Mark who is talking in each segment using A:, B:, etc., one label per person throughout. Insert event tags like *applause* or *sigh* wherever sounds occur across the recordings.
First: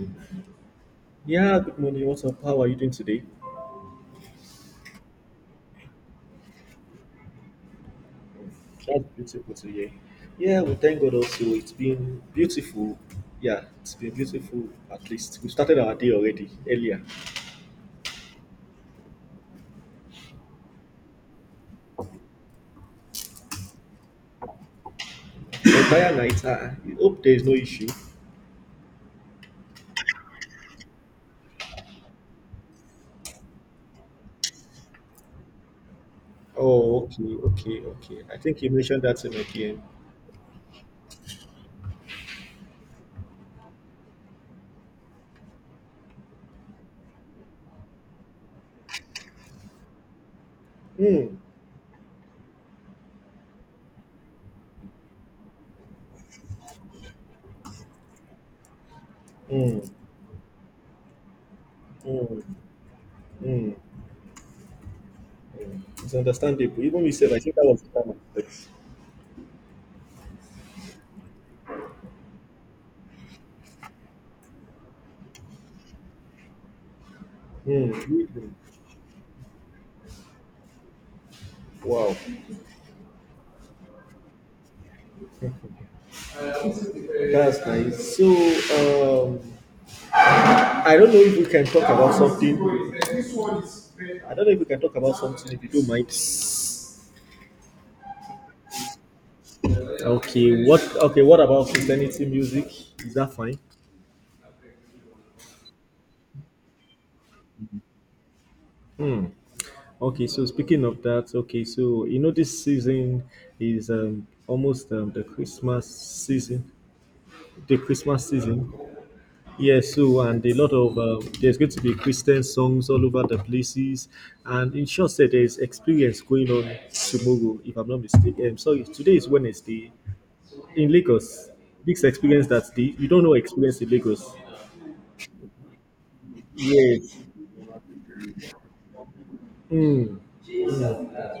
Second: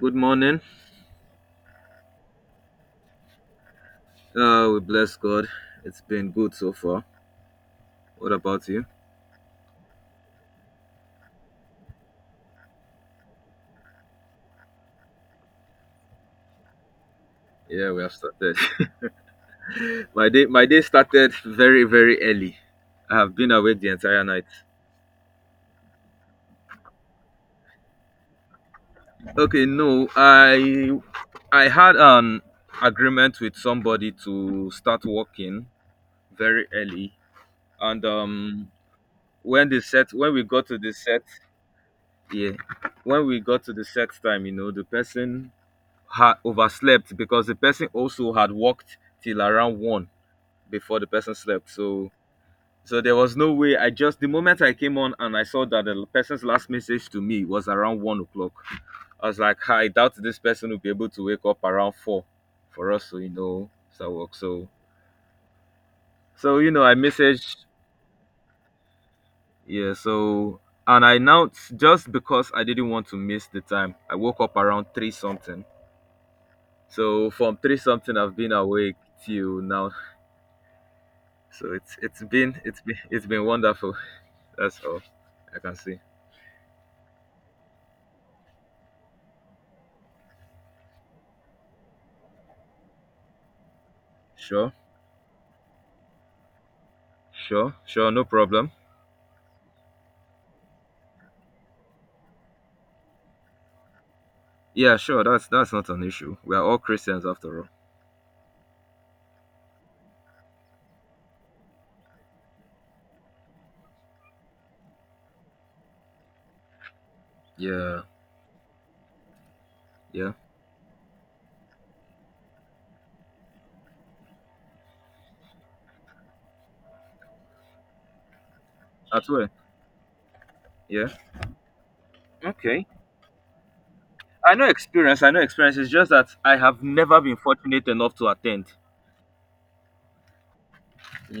A: Good morning.
B: Yeah, good morning. What's up? How are you doing today?
A: We bless God. It's been good so far. What about you?
B: That's beautiful today. Yeah, we thank God also. It's been beautiful. Yeah, it's been beautiful. At least we started our day already earlier.
A: Yeah, we have started. *laughs* My day started very, very early. I have been awake the entire night.
B: The entire night. I hope there is no issue.
A: Okay, no, I had an agreement with somebody to start working very
B: Oh,
A: early,
B: okay, okay,
A: and
B: okay. I think you
A: um,
B: mentioned that in my game.
A: when we got to the set, yeah, when we got to the set time, the person had overslept because the person also had worked till around 1 before the person
B: Hmm.
A: slept. So there was no way. I just The moment I came on and I saw that the person's last message to me was around 1 o'clock, I was like, "Ah,
B: Hmm.
A: I doubt this person will be able to wake up around 4
B: Hmm.
A: for us to
B: Hmm.
A: start work."
B: Hmm. It's understandable.
A: I
B: Even we said I think that
A: messaged.
B: was the time. I expected.
A: Yeah. So and I now, just because I didn't want to miss the time, I woke up around 3 something. So from 3
B: Hmm.
A: something, I've been
B: Hmm.
A: awake till now. So it's
B: Wow,
A: it's been it's been it's been wonderful. That's all I can say.
B: that's nice. So, um, I don't know if we can talk about something. I don't know if we
A: Sure.
B: can talk about something if you don't mind.
A: Sure, sure, no problem.
B: Okay, what about Christianity music? Is that fine?
A: Yeah, sure, that's not an issue. We are all Christians after all.
B: Hmm. Okay, so speaking of that, okay, so you know this season is almost the Christmas season. The
A: Yeah,
B: Christmas season. Yeah, so
A: yeah.
B: and a lot of there's going to be Christian songs all over the places, and in short, said there's experience going on tomorrow, if I'm not mistaken. Sorry, today is
A: That's where.
B: Wednesday, in
A: Yeah.
B: Lagos. This experience that
A: Okay.
B: the, you don't know experience in Lagos.
A: I know experience, I know experience. It's just that I have
B: Yes.
A: never been fortunate enough to attend.
B: Hmm.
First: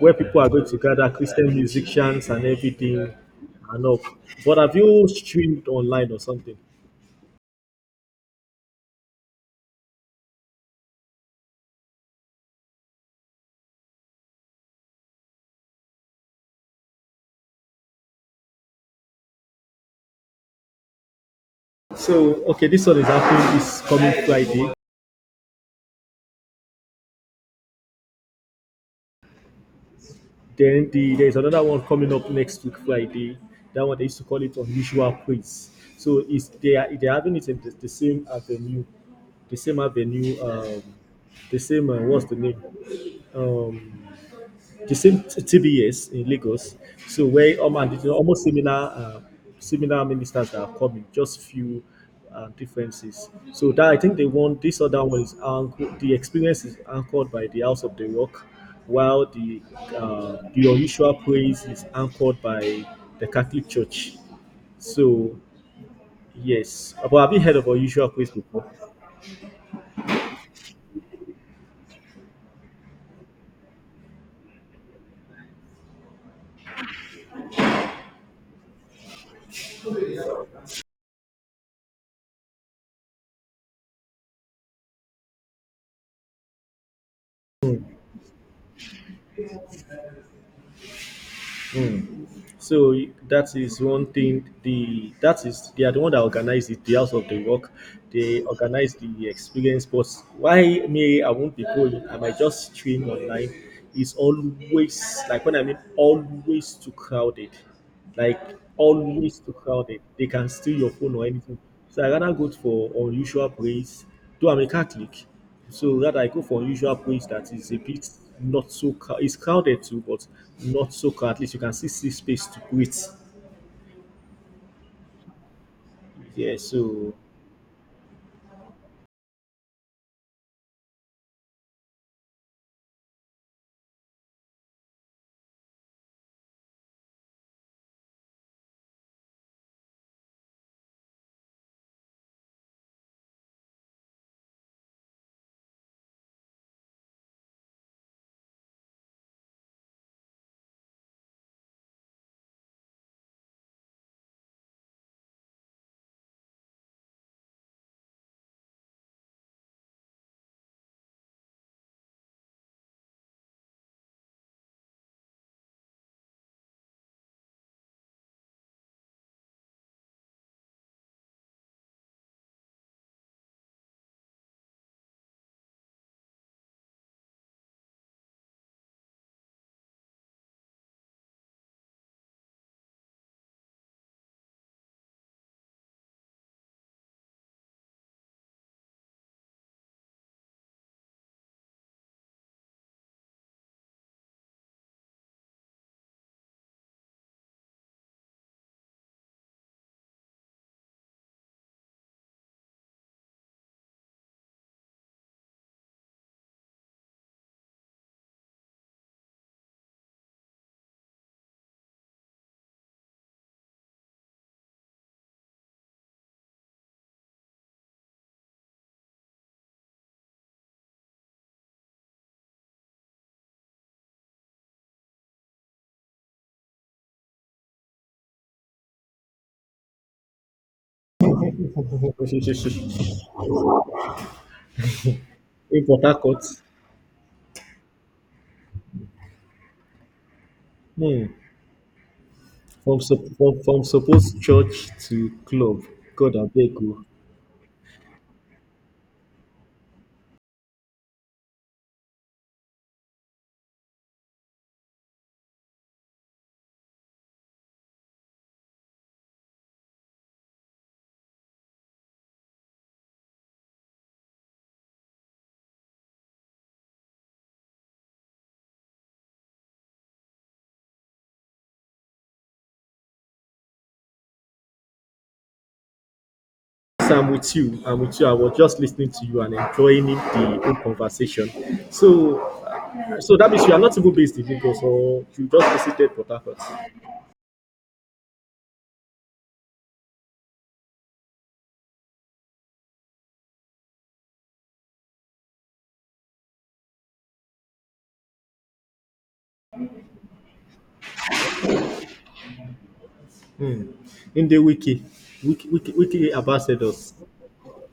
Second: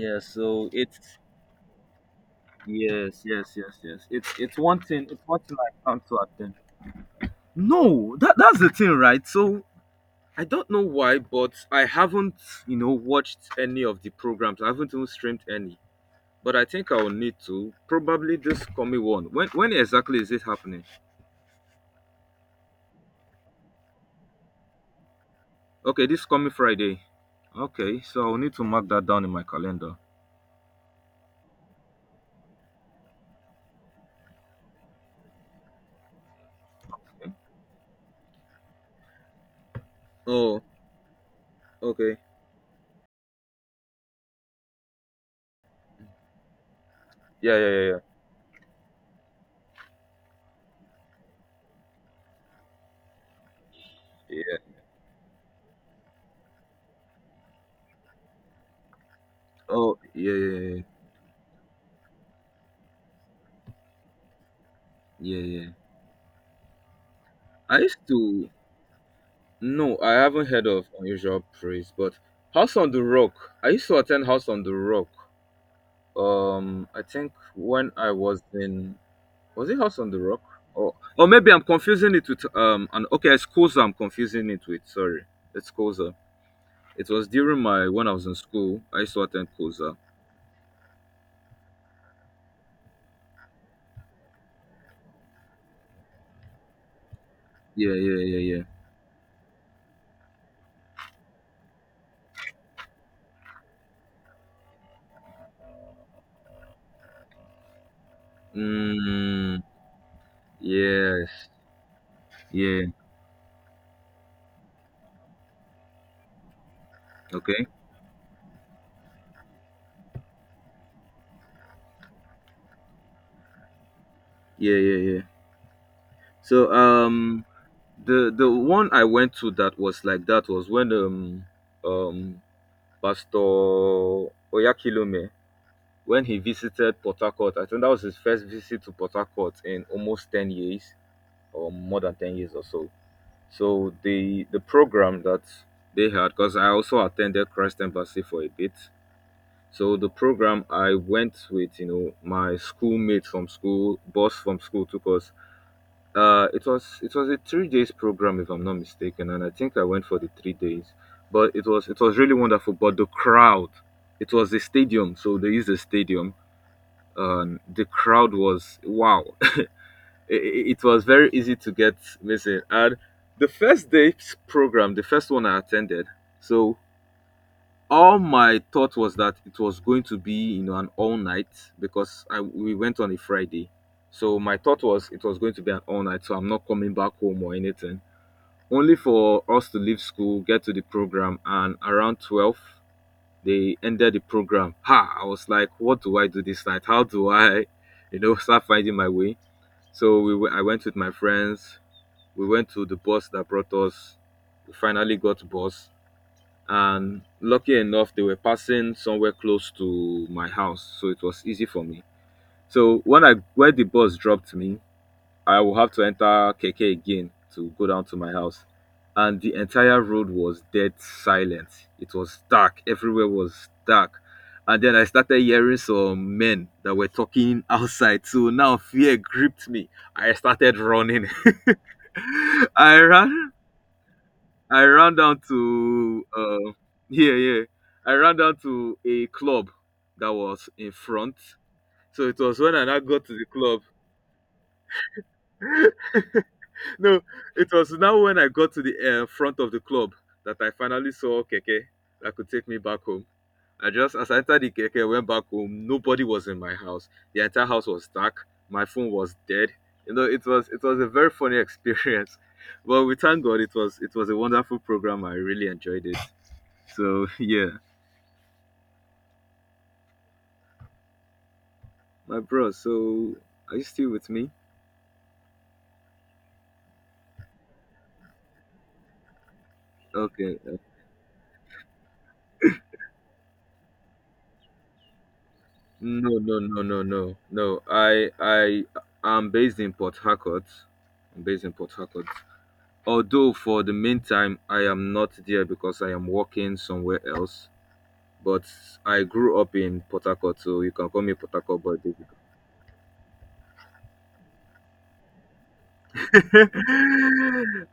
B: Where people are going
A: so
B: to gather
A: it's
B: Christian musicians and everything
A: yes, yes, yes,
B: and all.
A: yes. It's
B: But
A: it's
B: have you
A: one thing
B: streamed
A: I can't
B: online or
A: to attend.
B: something?
A: No, that's the thing, right? So I don't know why, but I haven't, watched any of the programs. I haven't even streamed any. But I think I will need to probably this coming one. When exactly is it happening?
B: So okay, this one is happening this coming Friday.
A: Okay, this coming Friday. Okay, so I'll need to mark that down in my calendar.
B: Then there's another one coming up next week Friday. That one they used to call it unusual praise. So it's they are they're having it in the same avenue, the same avenue,
A: Oh,
B: the same
A: okay.
B: what's the name? Um, the same TBS in Lagos. So
A: Yeah,
B: where
A: yeah, yeah, yeah.
B: almost, you know, almost similar similar ministers that are coming, just few differences. So that I think they
A: Yeah.
B: want this other one is anchored, the experience is anchored by the House of the Rock, while the
A: Oh, yeah, yeah,
B: uh, the
A: yeah,
B: unusual praise is anchored by the Catholic Church. So
A: yeah. Yeah.
B: yes, but have you heard of
A: I used
B: unusual praise
A: to.
B: before?
A: No, I haven't heard of Unusual Praise, but House on the Rock. I used to attend House on the Rock. I think when I was in Was it House on the Rock? Or maybe I'm confusing it with an okay, it's Koza I'm confusing it with. Sorry. It's Koza. It was during my When I was in school, I used to attend Koza.
B: So that is one thing. The That is they are the one that organized it, the house of the work.
A: Yeah, yeah, yeah,
B: They
A: yeah.
B: organize the experience. But why me? I won't be going. I might just stream online. It's always like, when I mean, always too crowded, like, always too
A: Mm,
B: crowded. They can steal your phone or
A: yes.
B: anything. So I rather go
A: Yeah.
B: for unusual place. Though I'm a Catholic, so rather I go for unusual place that
A: Okay.
B: is a bit not so crowd. It's crowded too, but not so crowded. At least you can still see space to breathe.
A: Yeah, yeah, yeah.
B: Yeah.
A: So
B: So
A: the one I went to, that was when um Pastor Oyakilome, when he visited Port Harcourt. I think that was his first visit to Port Harcourt in almost 10 years, or more than 10 years or so. So the program that they had, because I also attended Christ Embassy for a bit. So the program I went with, my schoolmates from school, boss from school took us. It was a 3 days program if I'm not mistaken, and I think I went for the 3 days. But it was really wonderful. But the crowd, it was a stadium, so they used a stadium. The crowd was wow, it was very easy to get missing. And the first day's program, the first one I attended, so all my thought was that it was going to be, an all night, because we went on a Friday. So my thought was it was going to be an all night, so I'm not coming back home or anything. Only for us to leave school, get to the program, and around 12 they ended the program. Ha! I was like, what do I do this night? How do I, *laughs* start finding my way? So I went with my friends, we went to the bus that brought us. We finally got bus, and lucky enough, they were passing somewhere close to my house, so it was easy for me. So when I where the bus dropped me, I will have to enter keke again to go down to my house, and the entire road was dead silent. It was dark. Everywhere was dark. And then I started hearing some men that were talking outside. So now fear gripped me. I started running.
B: *laughs*
A: *laughs* I ran I ran down
B: in Port
A: to
B: Harcourt.
A: yeah, yeah. I ran down to a club that was in
B: hmm,
A: front. So it was when I now
B: from
A: got
B: sup-
A: to the
B: from
A: club.
B: from supposed church to club.
A: *laughs*
B: God, I beg you.
A: No, it was now when I got to the front of the club that I finally saw keke that could take me back home. I just as I entered the keke, went back home. Nobody was in my house. The entire house was dark. My phone was dead. It was a very funny experience. *laughs* But we thank God it was a wonderful program. I really enjoyed it. So *laughs* yeah. My bro, so are you still with me?
B: So I'm with you. I'm with you. I was just listening to you and enjoying the
A: Okay.
B: whole conversation. So So that means you are not even based in Lagos or you just visited Port
A: No,
B: Harcourt.
A: no, no, no, no, no. I am based in Port Harcourt. I'm based in Port Harcourt. Although for the meantime I am not there because I am working somewhere else. But I grew up in Port Harcourt, so you can call me Port Harcourt boy. Basically.
B: In the wiki, wiki, wiki, wiki
A: *laughs* uh,
B: ambassadors.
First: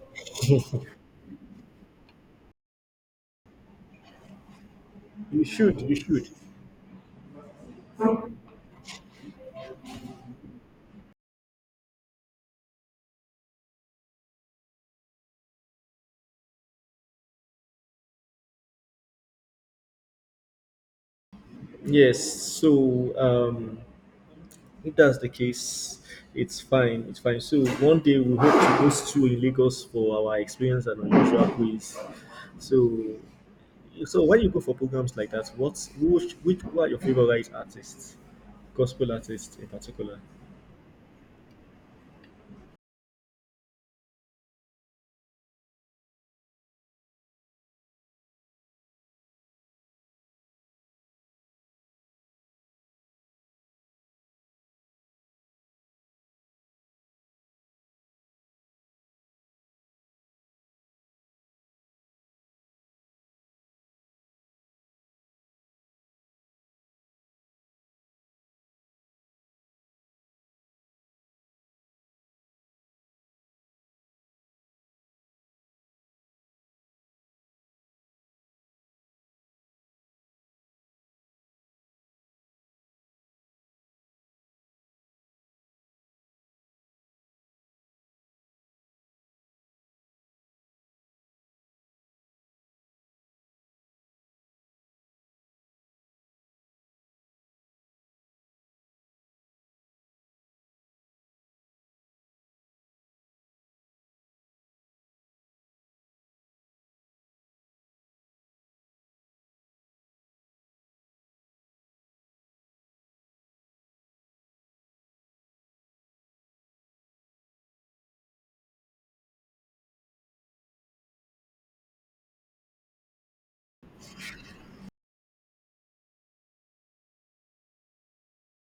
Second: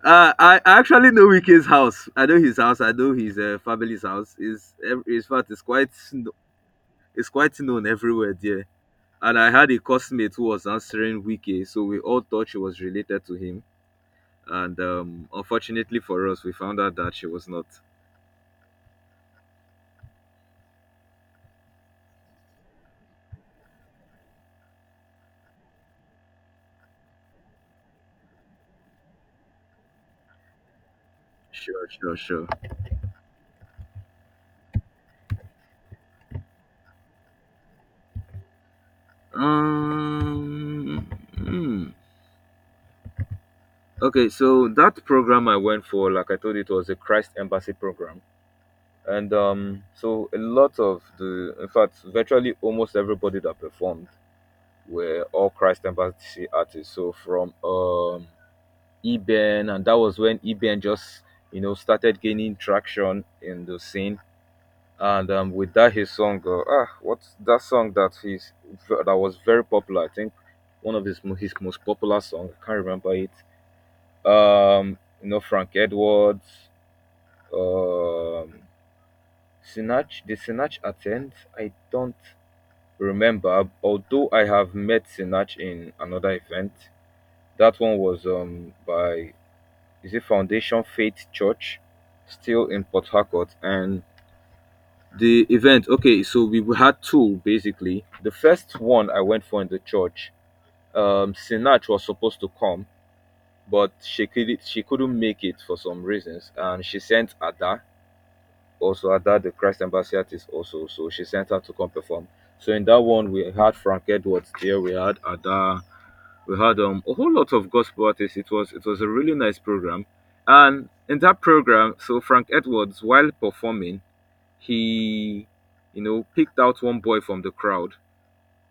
A: I actually know Wike's house. I know his house. I know his family's house. Is In
B: You
A: fact,
B: should, you should.
A: it's quite known everywhere there. And I had a coursemate who was answering Wiki, so we all thought she was related to him. And unfortunately for us, we found out that she was not.
B: Yes. So if that's the case, it's fine. It's fine. So one day we hope to host you in Lagos for our experience and unusual
A: Sure,
B: quiz.
A: sure, sure.
B: So, so when you go for programs like that, what's which who are your favorite artists, gospel artists in particular?
A: Um, hmm. Okay, so that program I went for, like I told you, it was a Christ Embassy program. And so a lot of the, in fact, virtually almost everybody that performed were all Christ Embassy artists. So from EBN, and that was when EBN just started gaining traction in the scene. And with that, his song, what's that song that he's that was very popular? I think one of his most popular song. I can't remember it. You know Frank Edwards, um, Sinach. Did Sinach attend? I don't remember. Although I have met Sinach in another event. That one was by is a Foundation Faith Church, still in Port Harcourt. And the event, okay, so we had two basically. The first one I went for in the church, Sinach was supposed to come, but she couldn't make it for some reasons, and she sent Ada. Also, Ada, the Christ Ambassador, is also, so she sent her to come perform. So in that one, we had Frank Edwards there, we had Ada, we had a whole lot of gospel artists. It was a really nice program, and in that program, so Frank Edwards, while performing, he picked out one boy from the crowd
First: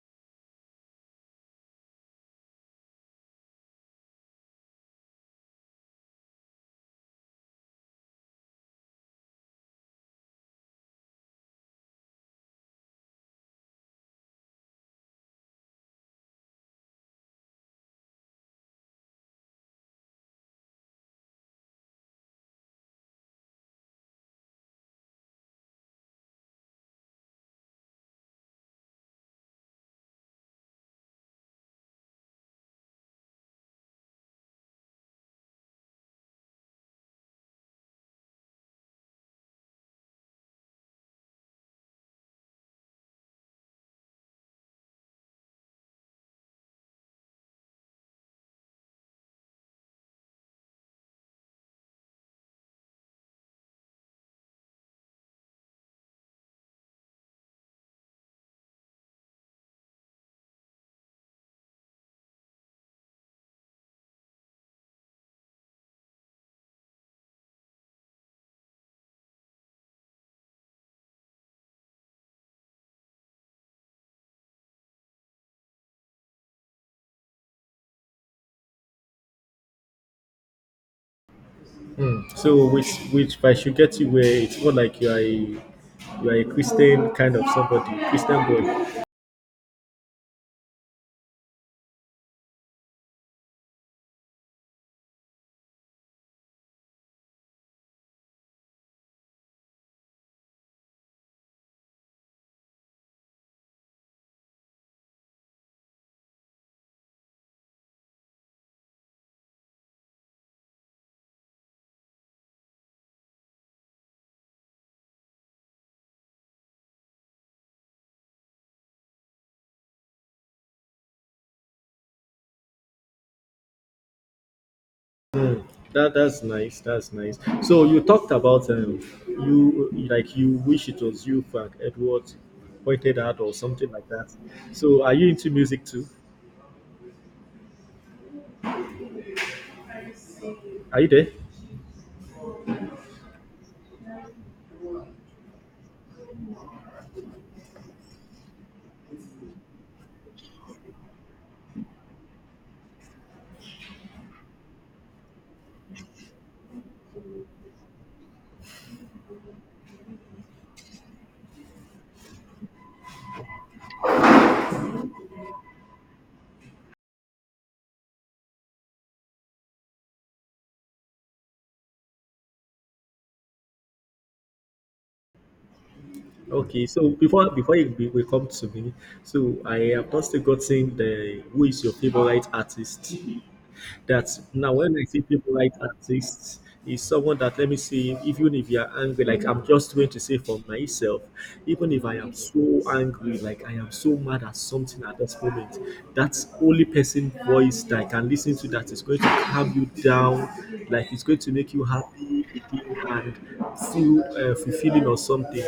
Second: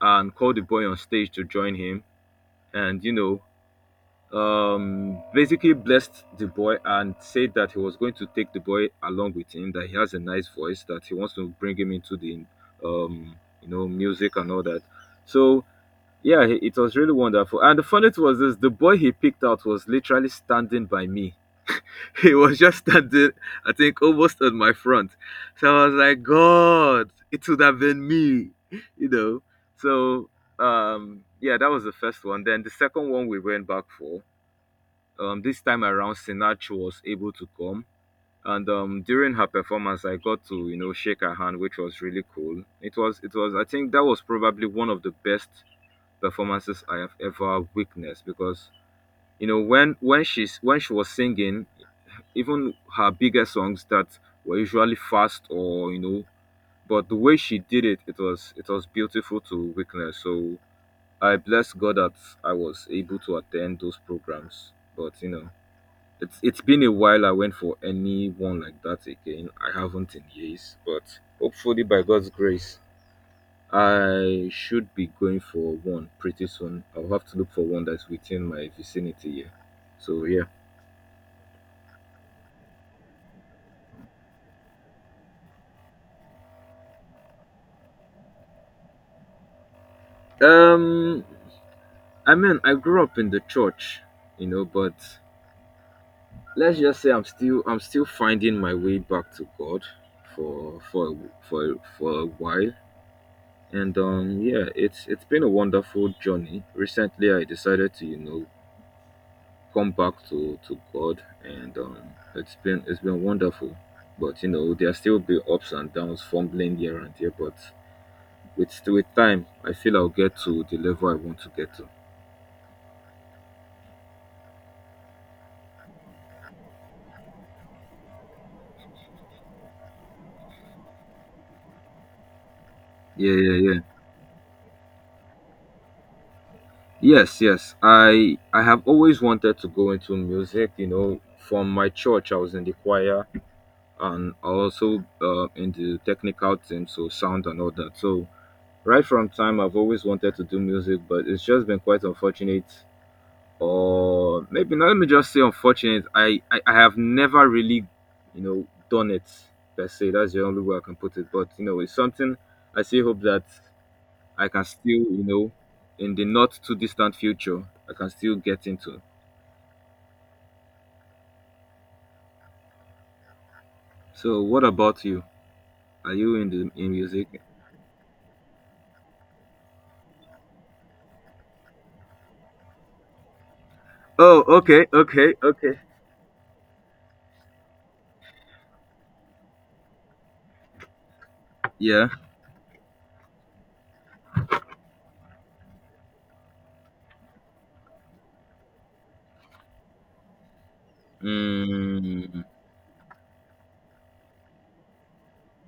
A: and called the boy on stage to join him, and basically blessed the boy and said that he was going to take the boy along with him, that he has a nice voice, that he wants to bring him into the um music and all that, so yeah, it was really wonderful. And the funny thing was, this, the boy he picked out, was literally standing by me. *laughs* He was just standing, I think, almost on my front. So I was like, God, it would have been me, you know. So yeah, that was the first one. Then the second one we went back for. This time around, Sinatra was able to come. And during her performance I got to, shake her hand, which was really cool. It was I think that was probably one of the best performances I have ever witnessed, because when she's when she was singing, even her bigger songs that were usually fast, or but the way she did it, it was beautiful to witness, so I bless God that I was able to attend those programs. But it's been a while I went for anyone like that again. I haven't in years, but hopefully by God's grace I should be going for one pretty soon. I'll have to look for one that's within my vicinity here. So yeah.
B: So which by should get you where it's more like you are a Christian kind of somebody, Christian boy.
A: Um I mean I grew up in the church, but let's just say I'm still finding my way back to God for for for a while. And yeah, it's been a wonderful journey. Recently I decided to, come back to God, and it's been wonderful. But there still be ups and downs, fumbling here and there. But with time, I feel I'll get to the level I want to get to.
B: That's nice. That's nice. So you talked about you wish it was you Frank Edwards pointed
A: Yeah,
B: out or
A: yeah, yeah.
B: something like that. So are you into music too?
A: Yes, yes. I have always wanted to go into music. You
B: Are you
A: know,
B: there?
A: from my church, I was in the choir, and also in the technical team, so sound and all that. So right from time, I've always wanted to do music, but it's just been quite unfortunate or maybe not, let me just say unfortunate. I have never really, you know, done it per se. That's the only way I can put it. But you know, it's something I still hope that I can still, you know, in the not too distant future, I can still get into. So, what about you? Are you in the
B: Okay,
A: in
B: so
A: music?
B: before you, we come to me, so I have not still gotten the who is your favorite artist. That
A: Oh,
B: now
A: okay,
B: when I say
A: okay,
B: favorite
A: okay.
B: artist is someone that let me see even if you are angry, like I'm just going to say for myself, even if
A: Yeah.
B: I am so angry, like I am so mad at something at this moment, that's only person voice that I can listen to that is going to have you down, like it's going to make you
A: Mm,
B: happy and feel fulfilling or something.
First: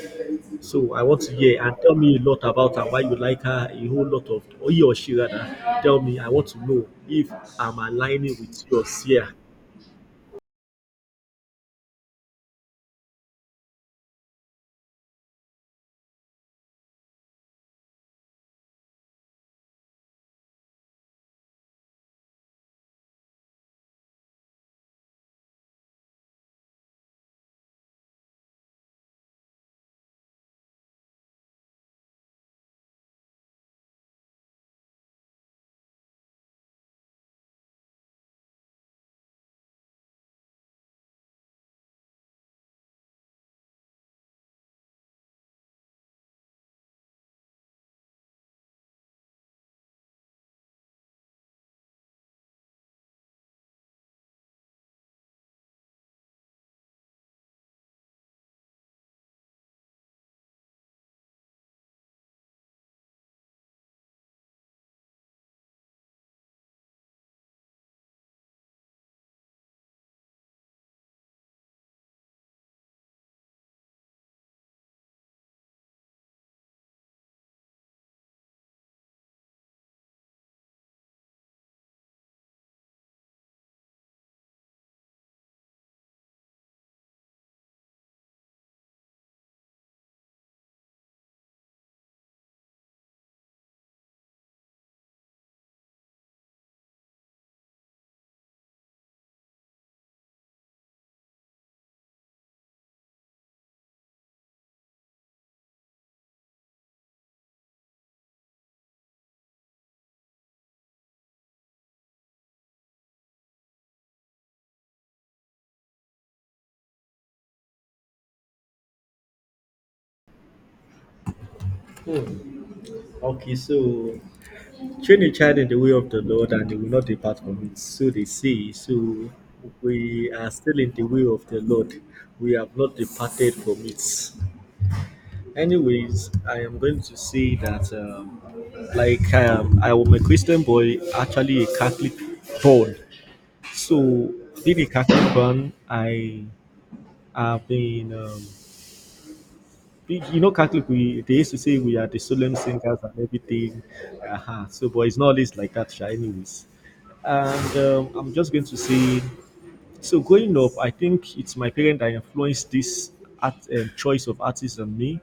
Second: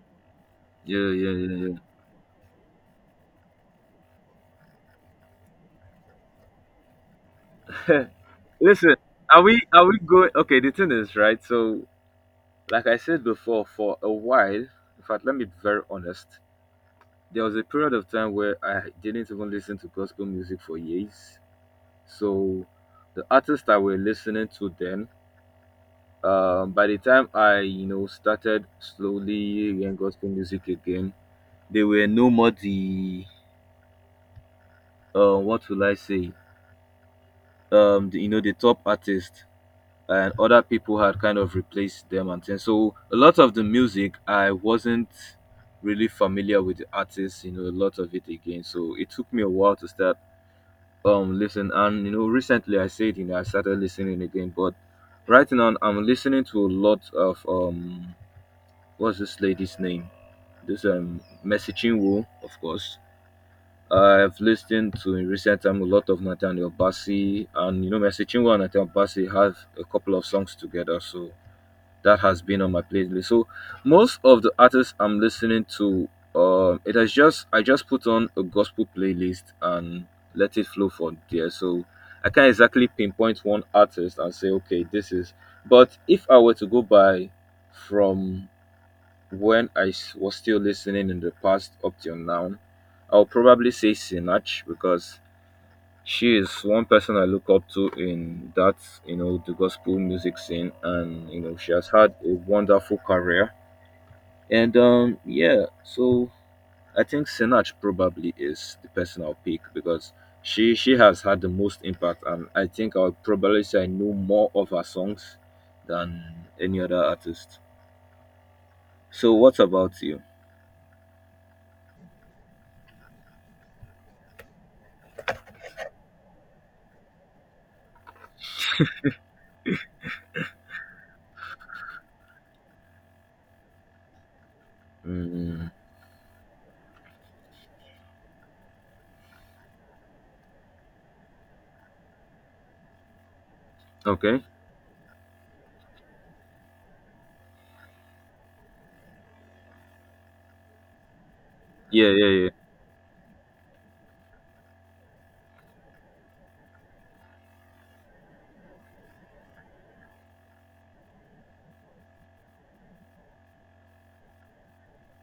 B: So I
A: yeah,
B: want
A: yeah,
B: to hear and
A: yeah,
B: tell me a lot about her, why you like her, a whole lot of or he or she rather. Tell me, I want to know if I'm
A: yeah.
B: aligning
A: *laughs*
B: with
A: Listen,
B: yours here.
A: are we going? Okay, the thing is, right? So like I said before, for a while, in fact, let me be very honest, there was a period of time where I didn't even listen to gospel music for years. So the artists I were listening to then, by the time I, you know, started slowly hearing gospel music again, they were no more the, what will I say, the, you know, the top artists. And other people had kind of replaced them and things. So a lot of the music I wasn't really familiar with the artists, you know, a lot of it again. So it took me a while to start listen, and you know recently I said, you know, I started listening again, but right now I'm listening to a lot of what's this lady's name? This Messaging, woo, of course. I've listened to in recent time a lot of Nathaniel Bassi, and you know Messaging and Nathaniel Bassi have a couple of songs together, so that has been on my playlist. So most of the artists I'm listening to, it has just, I just put on a gospel playlist and let it flow from there. So I can't exactly pinpoint one artist and say okay this is. But if I were to go by from when was still listening in the past up till now, I'll probably say Sinach because she is one person I look up to in that, you know, the gospel music scene, and you know she has had a wonderful career. And yeah, so I think Sinach probably is the person I'll pick because she has had the most impact, and I think I'll probably say I know more of her songs than any other artist. So what about you?
B: Hmm. Okay, so train a child in the way of the Lord and they will not depart from it. So they say, so we are still in the way of the Lord. We have not departed from it.
A: Mm,
B: Anyways, I am going to say that, like, I am a Christian boy, actually a Catholic born. So,
A: okay.
B: being a Catholic born, I have been, Catholic, we they used to say we are
A: Yeah,
B: the
A: yeah, yeah.
B: solemn singers and everything. Uh-huh. So, but it's not always like that, sha, anyways. And I'm just going to say. So growing up, I think it's my parents that influenced this art choice of artists on me,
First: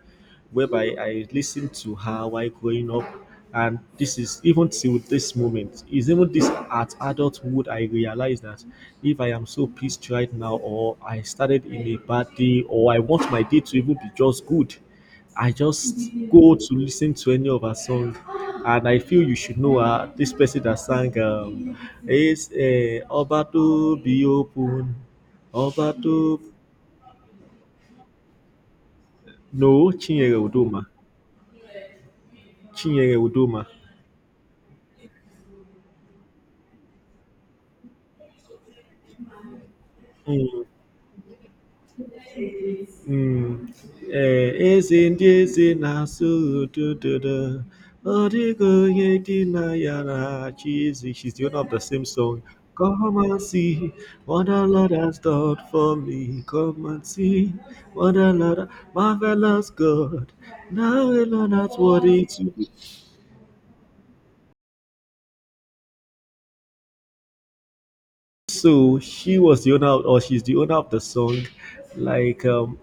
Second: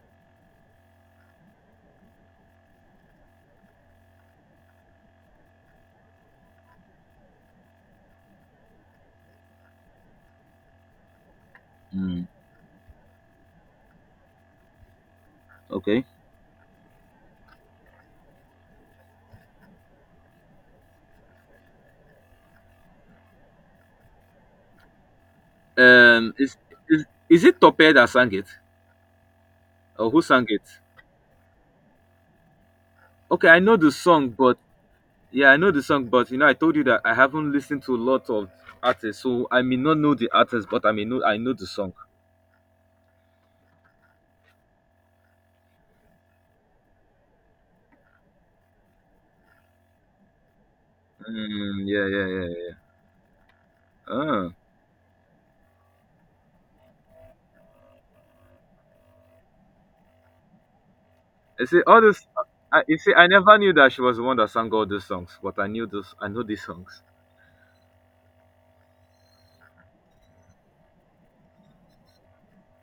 B: whereby I listened to her while growing up, and this is even till this moment. Is even this at adulthood I realize that if I am so pissed right now, or I started in a bad
A: Mm,
B: day, or I want my day to even be just good. I just
A: okay.
B: go to listen to any of her song, and I feel you should know her. This person that sang, is Oba to be open, Oba
A: Um,
B: to
A: is, is it Topé that sang it,
B: no
A: or who
B: Chinyere
A: sang it?
B: Udoma, Chinyere
A: Okay, I
B: Udoma.
A: know the song, but yeah, I know the song, but you know, I told you that I haven't listened to a lot of artists, so I may not know the
B: Mm.
A: artist, but I may know, I know the song.
B: Mm. Eh, eze ndị eze do do. Ududo. Ọdịgo onye dị na ya na-achị eze. She's doing up the
A: Mm,
B: same
A: yeah, yeah,
B: song.
A: yeah, yeah.
B: Come and see what
A: Ah.
B: the Lord has done for me. Come and see what the Lord, marvelous God. Now alone
A: You
B: that's
A: see, all
B: worthy
A: this.
B: to be.
A: I, you see, I never knew that she was the one that sang all those songs, but I knew those. I know these songs.
B: So she was the owner, or she's the owner of the song. Like,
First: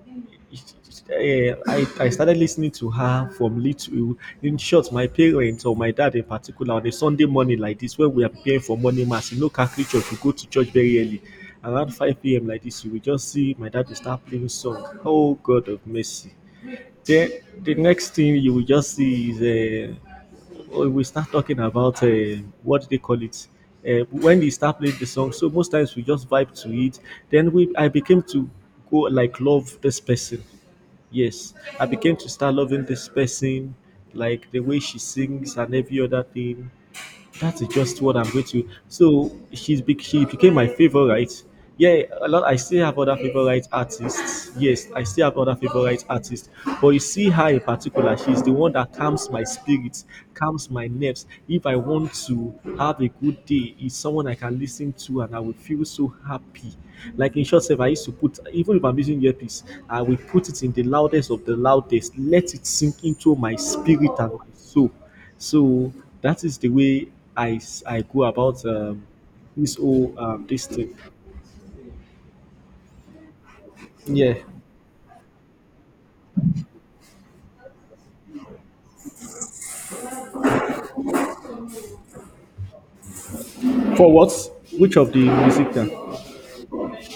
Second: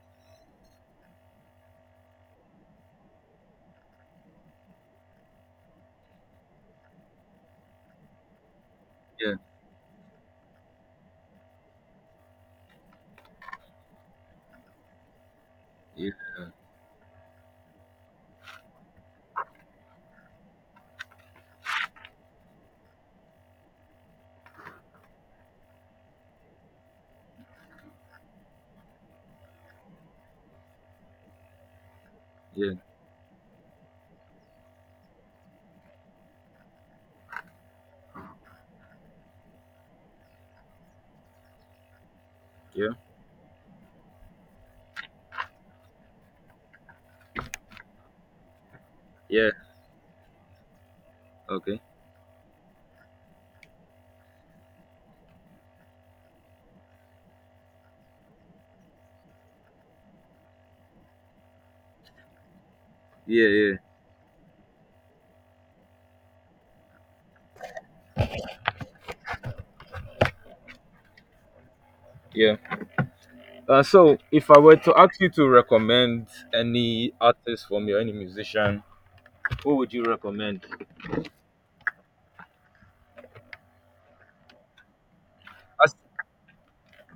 B: eh, I started listening to her from little. In short, my parents or my dad in particular on a Sunday morning like this, when we are preparing for morning mass
A: Yeah,
B: in local church, we go to church very early, around five p.m. like this. You will just see my dad will start playing song. Oh God of
A: yeah,
B: mercy! Then the next thing you will just see is uh, oh, we start talking about what do they call it, when they start playing the song. So most times we just vibe to it, then we I became to go like love this person. Yes, I became to start
A: yeah,
B: loving this person, like the way she sings and every other thing. That is just what I'm going to. So she became my favorite. Yeah, a lot. I still
A: yeah,
B: have other favorite artists. Yes, I still have other favorite artists. But you see her in particular, she's the one that calms my
A: yeah.
B: spirit, calms my nerves. If I
A: Okay.
B: want to have a good day, is someone I can listen to and I will feel so happy. Like in short, self, I used to put even if I'm using earpiece, I will put it in the loudest of the loudest, let it sink into
A: Yeah,
B: my
A: yeah,
B: spirit and my soul. So that is the way I go about this whole, this thing.
A: yeah. So,
B: Yeah.
A: if I were to ask you to recommend any artist from your any musician, who would you recommend?
B: For what? Which of the music then?
A: As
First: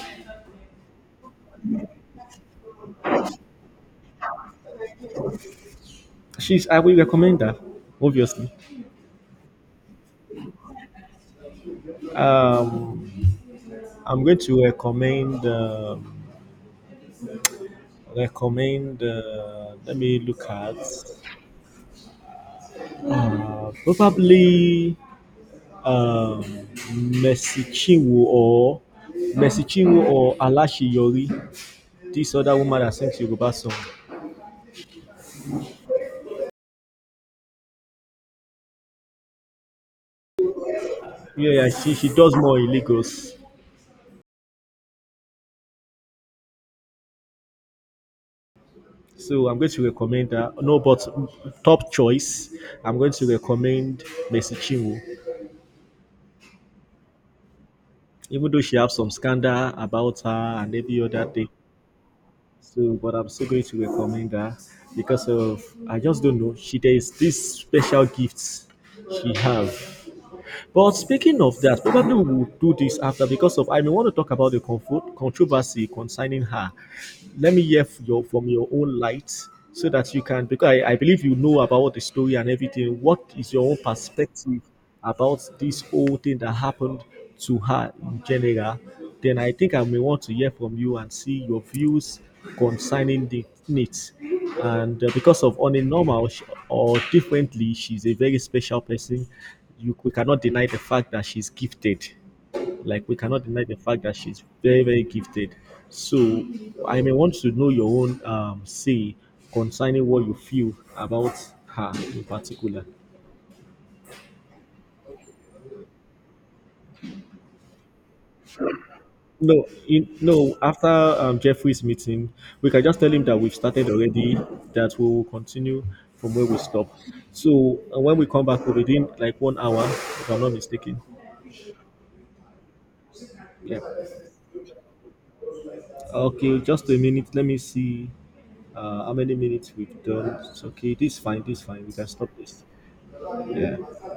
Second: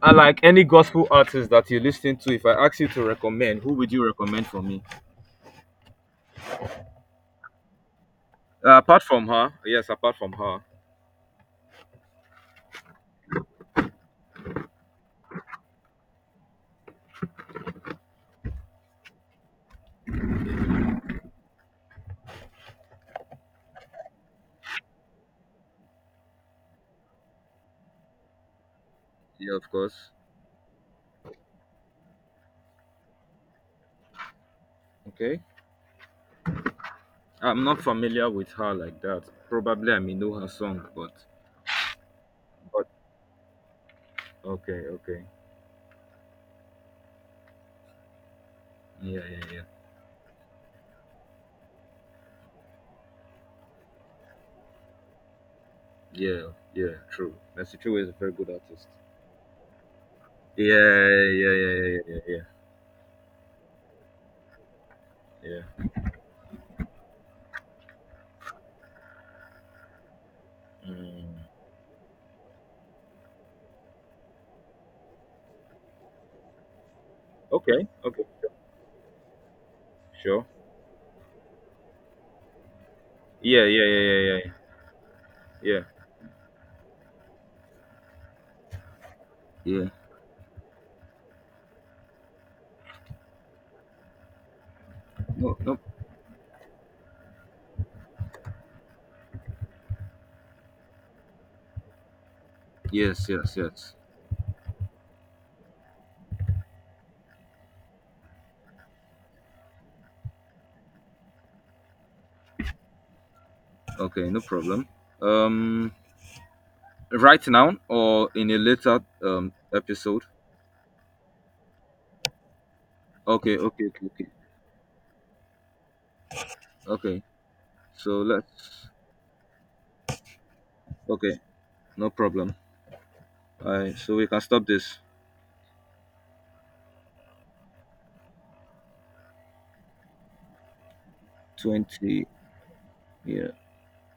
A: I like any gospel artist that you listen to. If I ask you to recommend, who would you recommend for me?
B: She's I will recommend that, obviously.
A: Apart from her, yes, apart from her,
B: Um, I'm going to recommend. Let me look at probably um, Mercy Chinwo or
A: yeah,
B: Mercy
A: of
B: Chinwo
A: course.
B: or Alashiyori. This other woman that sings Yoruba song.
A: Okay, I'm not familiar with her like that. Probably I may know her song,
B: Yeah, yeah, she does more in
A: but
B: Lagos.
A: okay, okay, yeah, yeah,
B: So I'm
A: yeah,
B: going to recommend her. No, but top choice, I'm going to recommend Mercy Chinwo.
A: yeah, yeah. True. Mercy True is a very good
B: Even though she
A: artist.
B: have some scandal about her and every
A: Yeah,
B: other thing.
A: yeah, yeah, yeah, yeah, yeah, yeah,
B: So, but I'm still going to recommend her because of
A: yeah.
B: I just don't know. She There is this special gifts she have. But speaking
A: Mm.
B: of that, probably we will do this after because of I may want to talk about the controversy concerning her. Let me hear
A: Okay, okay,
B: from your own light so that you can,
A: sure.
B: because I believe you know about the story and everything. What is
A: Yeah,
B: your own
A: yeah, yeah, yeah, yeah,
B: perspective about
A: yeah.
B: this whole thing that happened to her in general? Then I think I
A: Yeah.
B: may want to hear from you and see your views concerning the needs. And because
A: No,
B: of on
A: no.
B: a normal or differently, she's a very special person. We cannot deny the fact that she's gifted. Like we
A: Yes,
B: cannot
A: yes,
B: deny the
A: yes.
B: fact that she's very very gifted. So I may want to know your own say concerning what you feel about her in particular.
A: Okay, no problem. Um, right now or in a later
B: No,
A: episode.
B: no. After Jeffrey's meeting, we can just tell him that we've
A: Okay, okay,
B: started
A: okay, okay.
B: already. That we will continue from where we stop.
A: Okay,
B: So when
A: so
B: we come back, we'll
A: let's.
B: be in like 1 hour, if I'm not mistaken.
A: Okay, no problem. All
B: Yeah.
A: right, so we can stop this.
B: Okay, just a minute. Let me see how many minutes we've done. It's okay. This is fine. This is fine. We can stop
A: 20.
B: this.
A: Yeah.
B: Yeah.